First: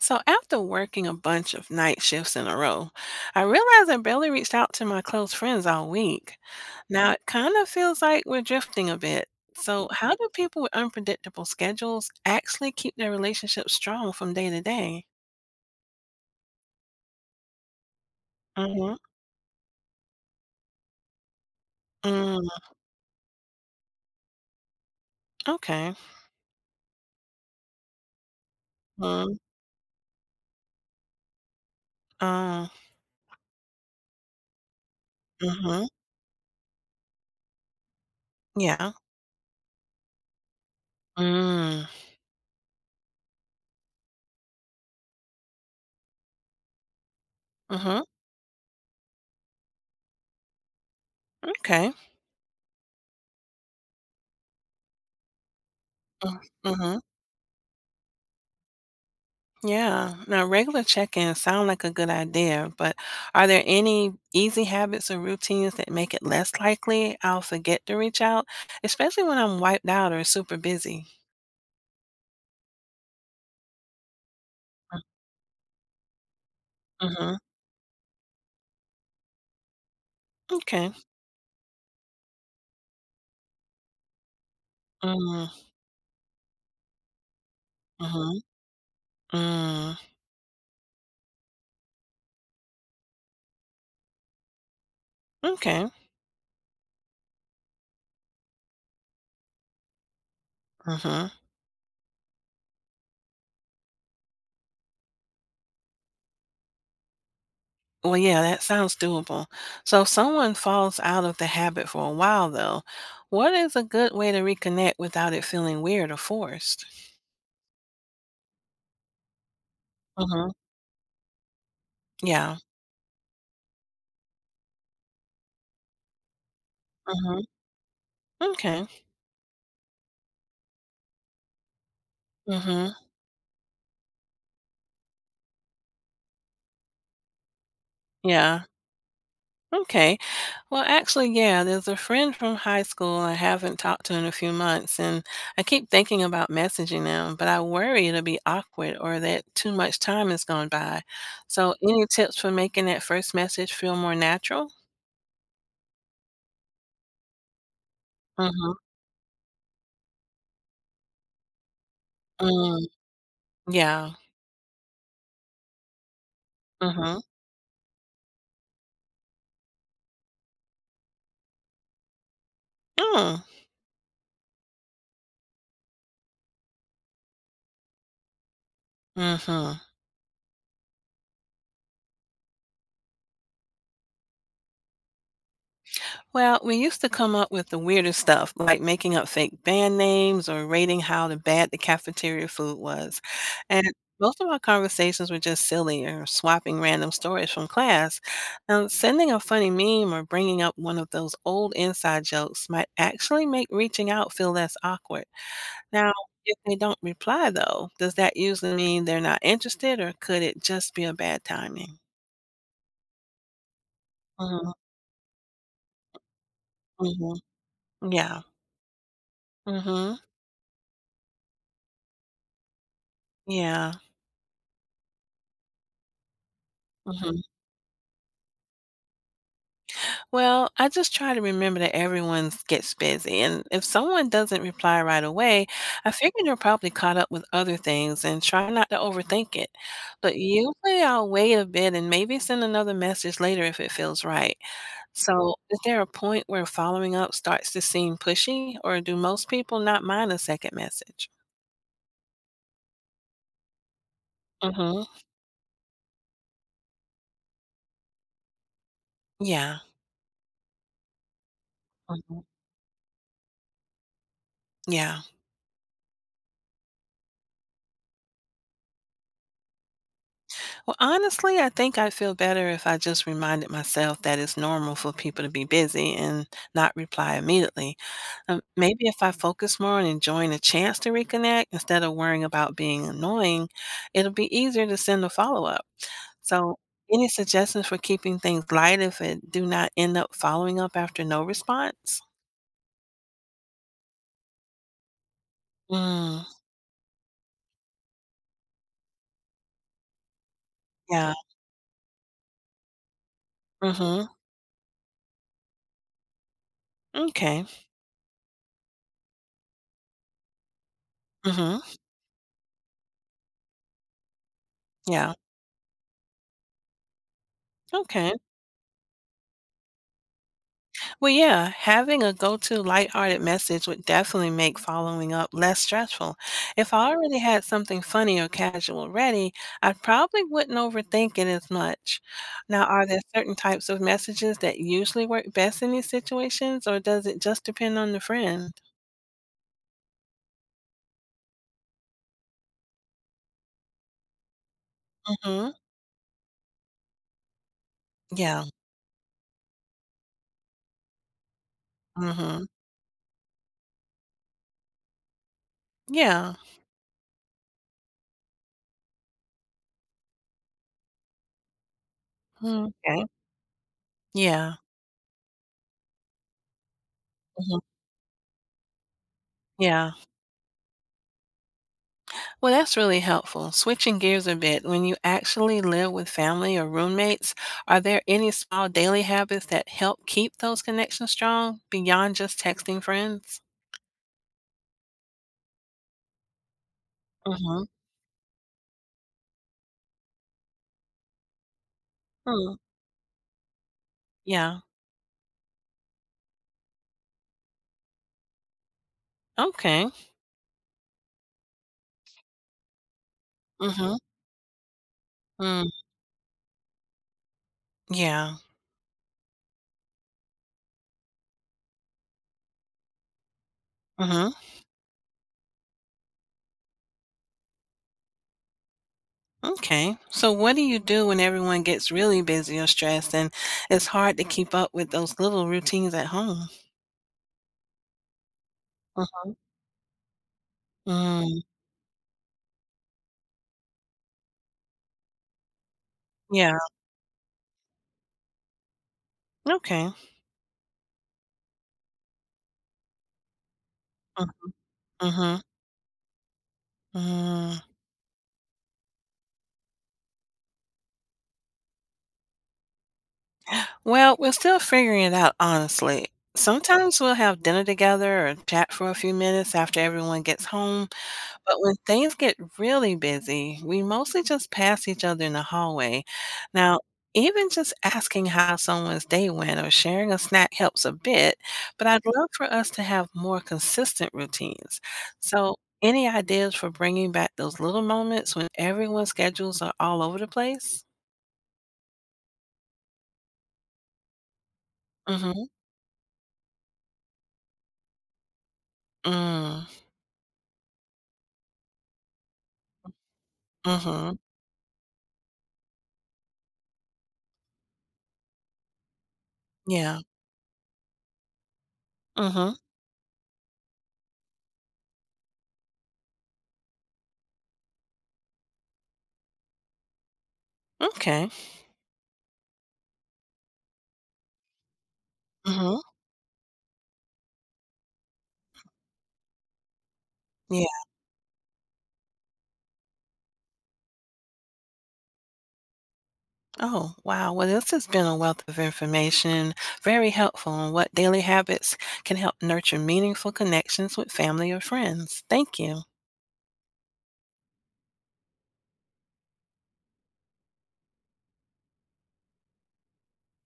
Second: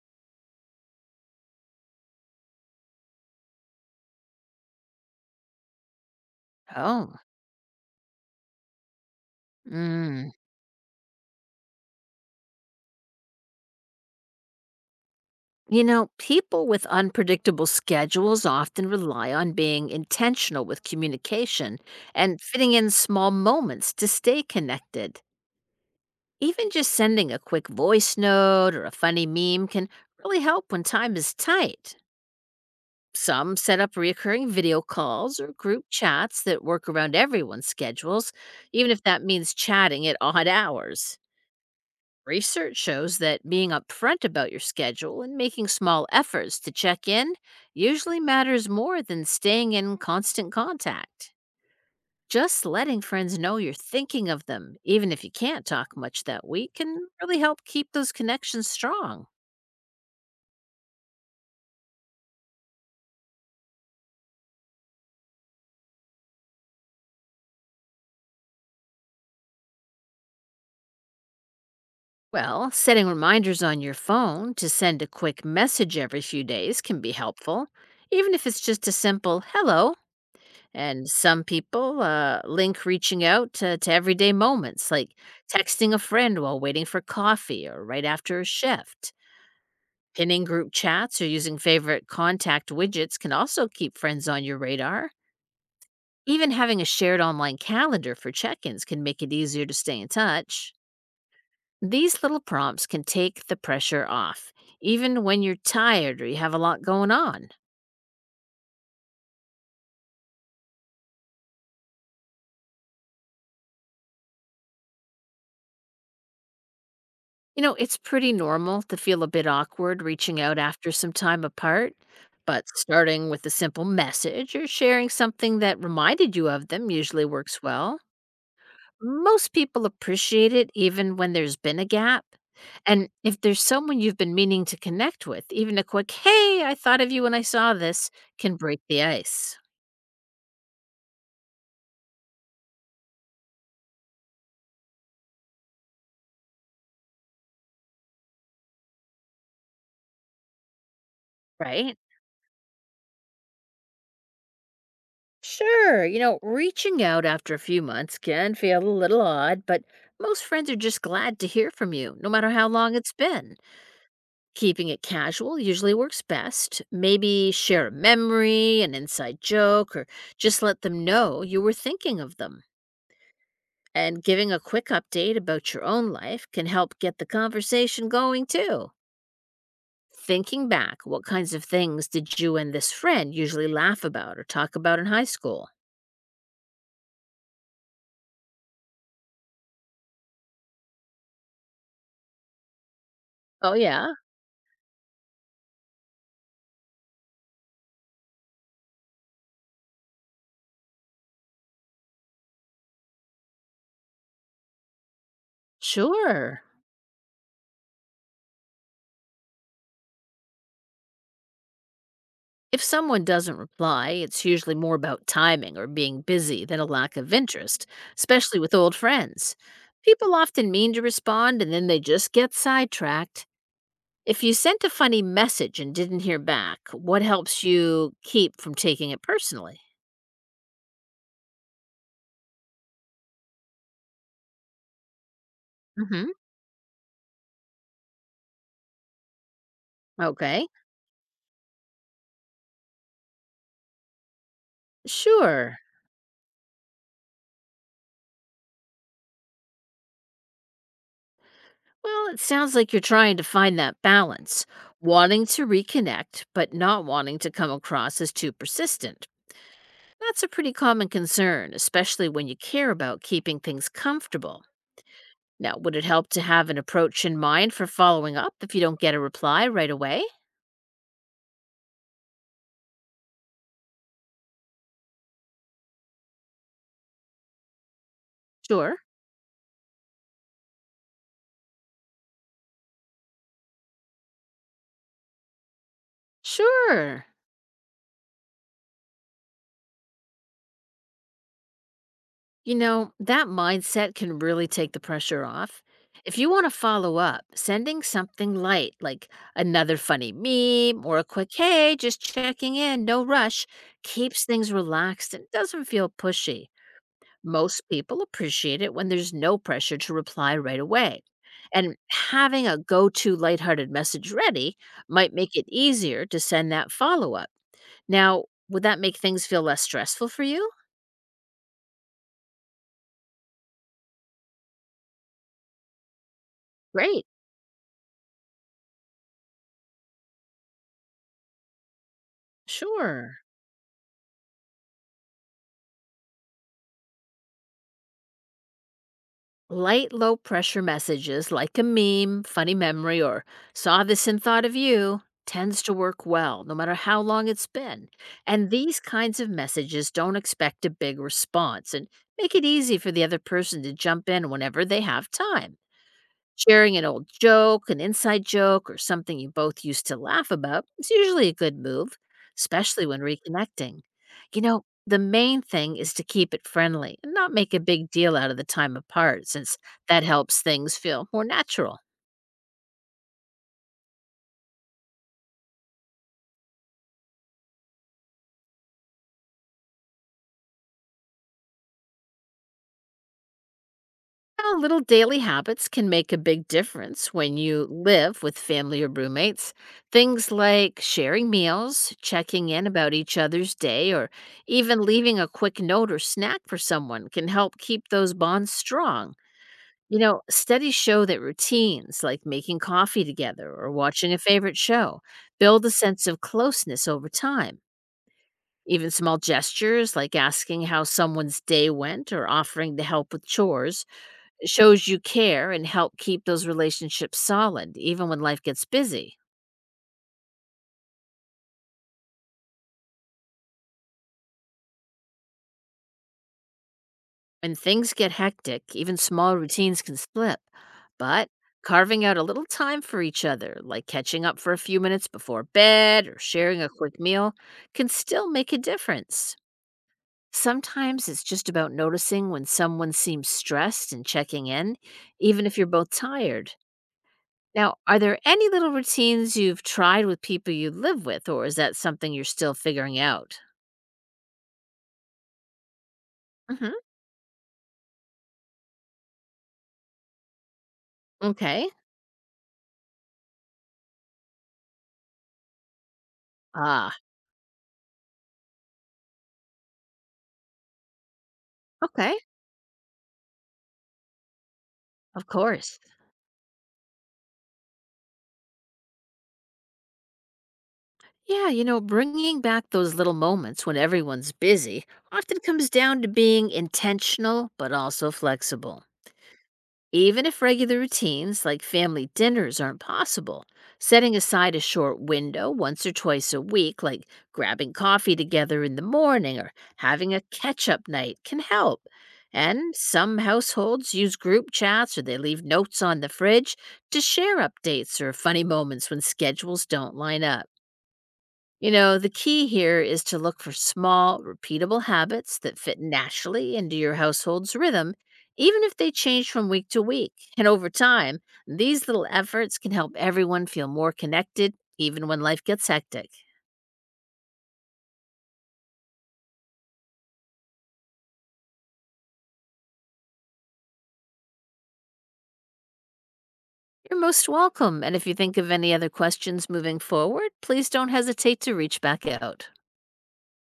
So, after working a bunch of night shifts in a row, I realized I barely reached out to my close friends all week. Now, Oh, it kind of feels like we're drifting a bit. So, how do mm. people with unpredictable schedules actually keep their relationships strong from day to day? People with unpredictable schedules often Mm-hmm. rely on being intentional with communication and Mm, fitting in small moments to stay connected. okay. Even just sending a quick voice note or a funny Mm, meme can really help when time is tight. uh, Some set up recurring video calls or group mm-hmm. chats that work around everyone's schedules, even Yeah. if that means chatting at odd hours. Mm, Research shows that being upfront about your schedule and making small efforts to check in mm-hmm. usually matters more than staying in constant contact. Okay. Just letting friends know you're thinking of them, even if you can't talk much Mm, that week, Mm-hmm. can really help keep those connections strong. Yeah. Now, regular check-ins sound like a good idea, but are there any easy habits or routines that make it less likely I'll forget to reach out, especially when I'm wiped out or super busy? Well, setting reminders on your phone to send a quick message every few days can be Mm-hmm. helpful, even if it's just a simple hello. Okay. And some people link reaching out to everyday moments, like Mm-hmm. texting a friend while waiting for coffee or right after a shift. Mm. Pinning group chats or using favorite contact widgets can also keep friends on your radar. Okay. Even having a shared online calendar for check ins can make it easier to stay in touch. Mm-hmm. These little prompts can take the pressure off, even when you're tired or you have a lot going on. Well, yeah, that sounds doable. So if someone falls out of the habit for a while, though, what is a good way to reconnect without it feeling weird or forced? You know, it's pretty normal to feel a bit awkward reaching Mm-hmm. out after some time apart, Yeah. but starting with a simple message or sharing something that reminded you of them usually Mm-hmm. works well. Okay. Most people appreciate it even when there's been a gap. Mm-hmm. And if there's someone you've been meaning to connect with, even a quick, hey, I thought of you when I saw this, can Yeah. break the ice, Okay. Well, actually, yeah, there's a friend from high school I haven't talked to in a few months, and I keep thinking about messaging them, but I worry it'll be awkward or that too much time has gone by. So, right? any tips for making that first message feel more natural? Sure, you know, reaching out after a few months can Mm-hmm. feel a little odd, but most friends are just glad to hear from you, no matter how Mm, long it's been. yeah. Keeping it casual usually works best. Mm-hmm. Maybe share a memory, an inside joke, or just let them know you were thinking of them. Mm. And giving a quick update about your own life can help get the conversation going too. Mm-hmm. Thinking back, what kinds of things did you and this friend usually laugh about or talk about in high school? Well, we used to come up with the weirdest stuff, like making up fake band names or rating how the bad the cafeteria food was. Oh, And yeah, most of our conversations were just silly or swapping random stories from class. Now, sending a funny meme or bringing up one of those old inside jokes might actually make reaching out feel less awkward. Now, if sure. they don't reply, though, does that usually mean they're not interested or could it just be a bad timing? If someone doesn't reply, it's Mm-hmm. usually more about timing or being busy than a lack Hmm. of interest, Yeah. especially with old friends. Hmm. People often mean to respond and then they just get sidetracked. Yeah. If you sent a funny message and didn't hear back, what Hmm. helps you keep from taking it personally? Well, I just try to remember that everyone gets busy, and if someone doesn't reply right away, I Hmm. figure they're probably caught up with other things and try not to overthink it. But Okay. usually I'll wait a bit and maybe send another message later if it feels right. So, Sure. is there a point where following up starts to seem pushy, or do most people not mind a second message? Well, it sounds like you're trying to find that balance, Mm-hmm. wanting to reconnect, but not wanting to come across as too persistent. Yeah. That's a pretty common concern, especially Hmm. when you care about keeping things comfortable. Yeah. Now, would it help to have an approach in mind for following up if you don't get a reply right away? Well, honestly, I think I'd feel better if I just reminded myself that it's normal for people to be busy and not reply immediately. Sure. Maybe if I focus more on enjoying the chance to reconnect instead of worrying about being annoying, it'll be easier to send a follow up. So, Sure. any suggestions for keeping things light if it do not end up following up after no response? You know, that mindset can really take the pressure off. If Mm, you want to follow up, sending something light like another funny meme or a yeah. quick, hey, just checking in, no rush, Mm-hmm. keeps things relaxed and doesn't feel pushy. Okay. Most people appreciate it when there's no pressure to reply right away. Mm-hmm. And having a go to lighthearted message ready might Yeah. make it easier to send that follow up. Okay. Now, would that make things feel less stressful for you? Well, yeah, having a go to lighthearted message would definitely make following up less stressful. If I Great. already had something funny or casual ready, I probably wouldn't overthink it as much. Now, are there Sure. certain types of messages that usually work best in these situations, or does it just depend on the friend? Light, low pressure messages like a meme, funny memory, or saw this and thought of you Mm-hmm. tends to work well, no matter how long it's been. Yeah. And these kinds of messages don't expect a big response and make it Mm-hmm. easy for the other person to jump in whenever they have time. Yeah. Sharing an old joke, an inside joke, or something you both used to laugh about is usually a good move, Mm, especially when okay. reconnecting. You Yeah. know, the main thing is to keep it friendly and not make Hmm. a big deal out of the time apart, since Yeah. that helps things feel more natural. Well, that's really helpful. Switching gears a bit, when you actually live with family or roommates, are there any small daily habits that help keep those connections strong beyond just texting friends? Well, little daily habits can make a big difference when Mm-hmm. you live with family or roommates. Things like sharing meals, checking Mm. in about each other's day, or Yeah. even leaving a quick note or snack for someone can help keep those bonds strong. Okay. You know, studies show that routines like making coffee together or Mm-hmm. watching a favorite show build Mm. a sense of closeness over time. Yeah. Even small gestures like asking how someone's day went or offering to help with chores Mm-hmm. shows you care and help keep those relationships solid even when life gets busy. Okay. So, what do you do when everyone gets really busy or stressed and it's hard to keep up with those little routines at home? When things get hectic, even Mm-hmm. small routines can slip. But Mm. carving out a little time for each other, like catching up for a few minutes before bed or Yeah. sharing a quick meal, can still make a difference. Okay. Sometimes it's just about noticing when someone seems stressed and checking in, Mm-hmm. even if you're both tired. Mm. Now, are there any little routines you've tried with people you live with, or is that something you're still figuring out? Well, we're still figuring it out, honestly. Hmm. Sometimes we'll have dinner together or chat for a few minutes after everyone gets home, but Okay. when things get really busy, we mostly just pass each other in the hallway. Now, Ah, even just asking how someone's day went or sharing a snack helps a bit, but I'd okay. love for us to have more consistent routines. Of So, course. any ideas for bringing back those little moments when everyone's schedules are all over the place? Yeah, you know, bringing back those little moments when everyone's busy often Mm-hmm. comes down to being intentional but also flexible. Mm, Even if regular routines like family dinners aren't possible, setting mm-hmm. aside a short window once or twice a week, like grabbing coffee together in the morning or Yeah. having a catch up night, can help. Mhm. And some households use group chats or they leave notes on the fridge to share updates or funny moments when schedules don't line up. Okay. You know, the key here is to look for small, repeatable habits that fit Mhm. naturally into your household's rhythm, even if they change from week to week. And Yeah. over time, these little efforts can help everyone feel more connected, even when life gets hectic. Oh, wow. Well, this has been a wealth of information, very helpful on what daily habits can help nurture meaningful connections with family or friends. Thank you. You're most welcome. And if you think of any other questions moving forward, please don't hesitate to reach back out.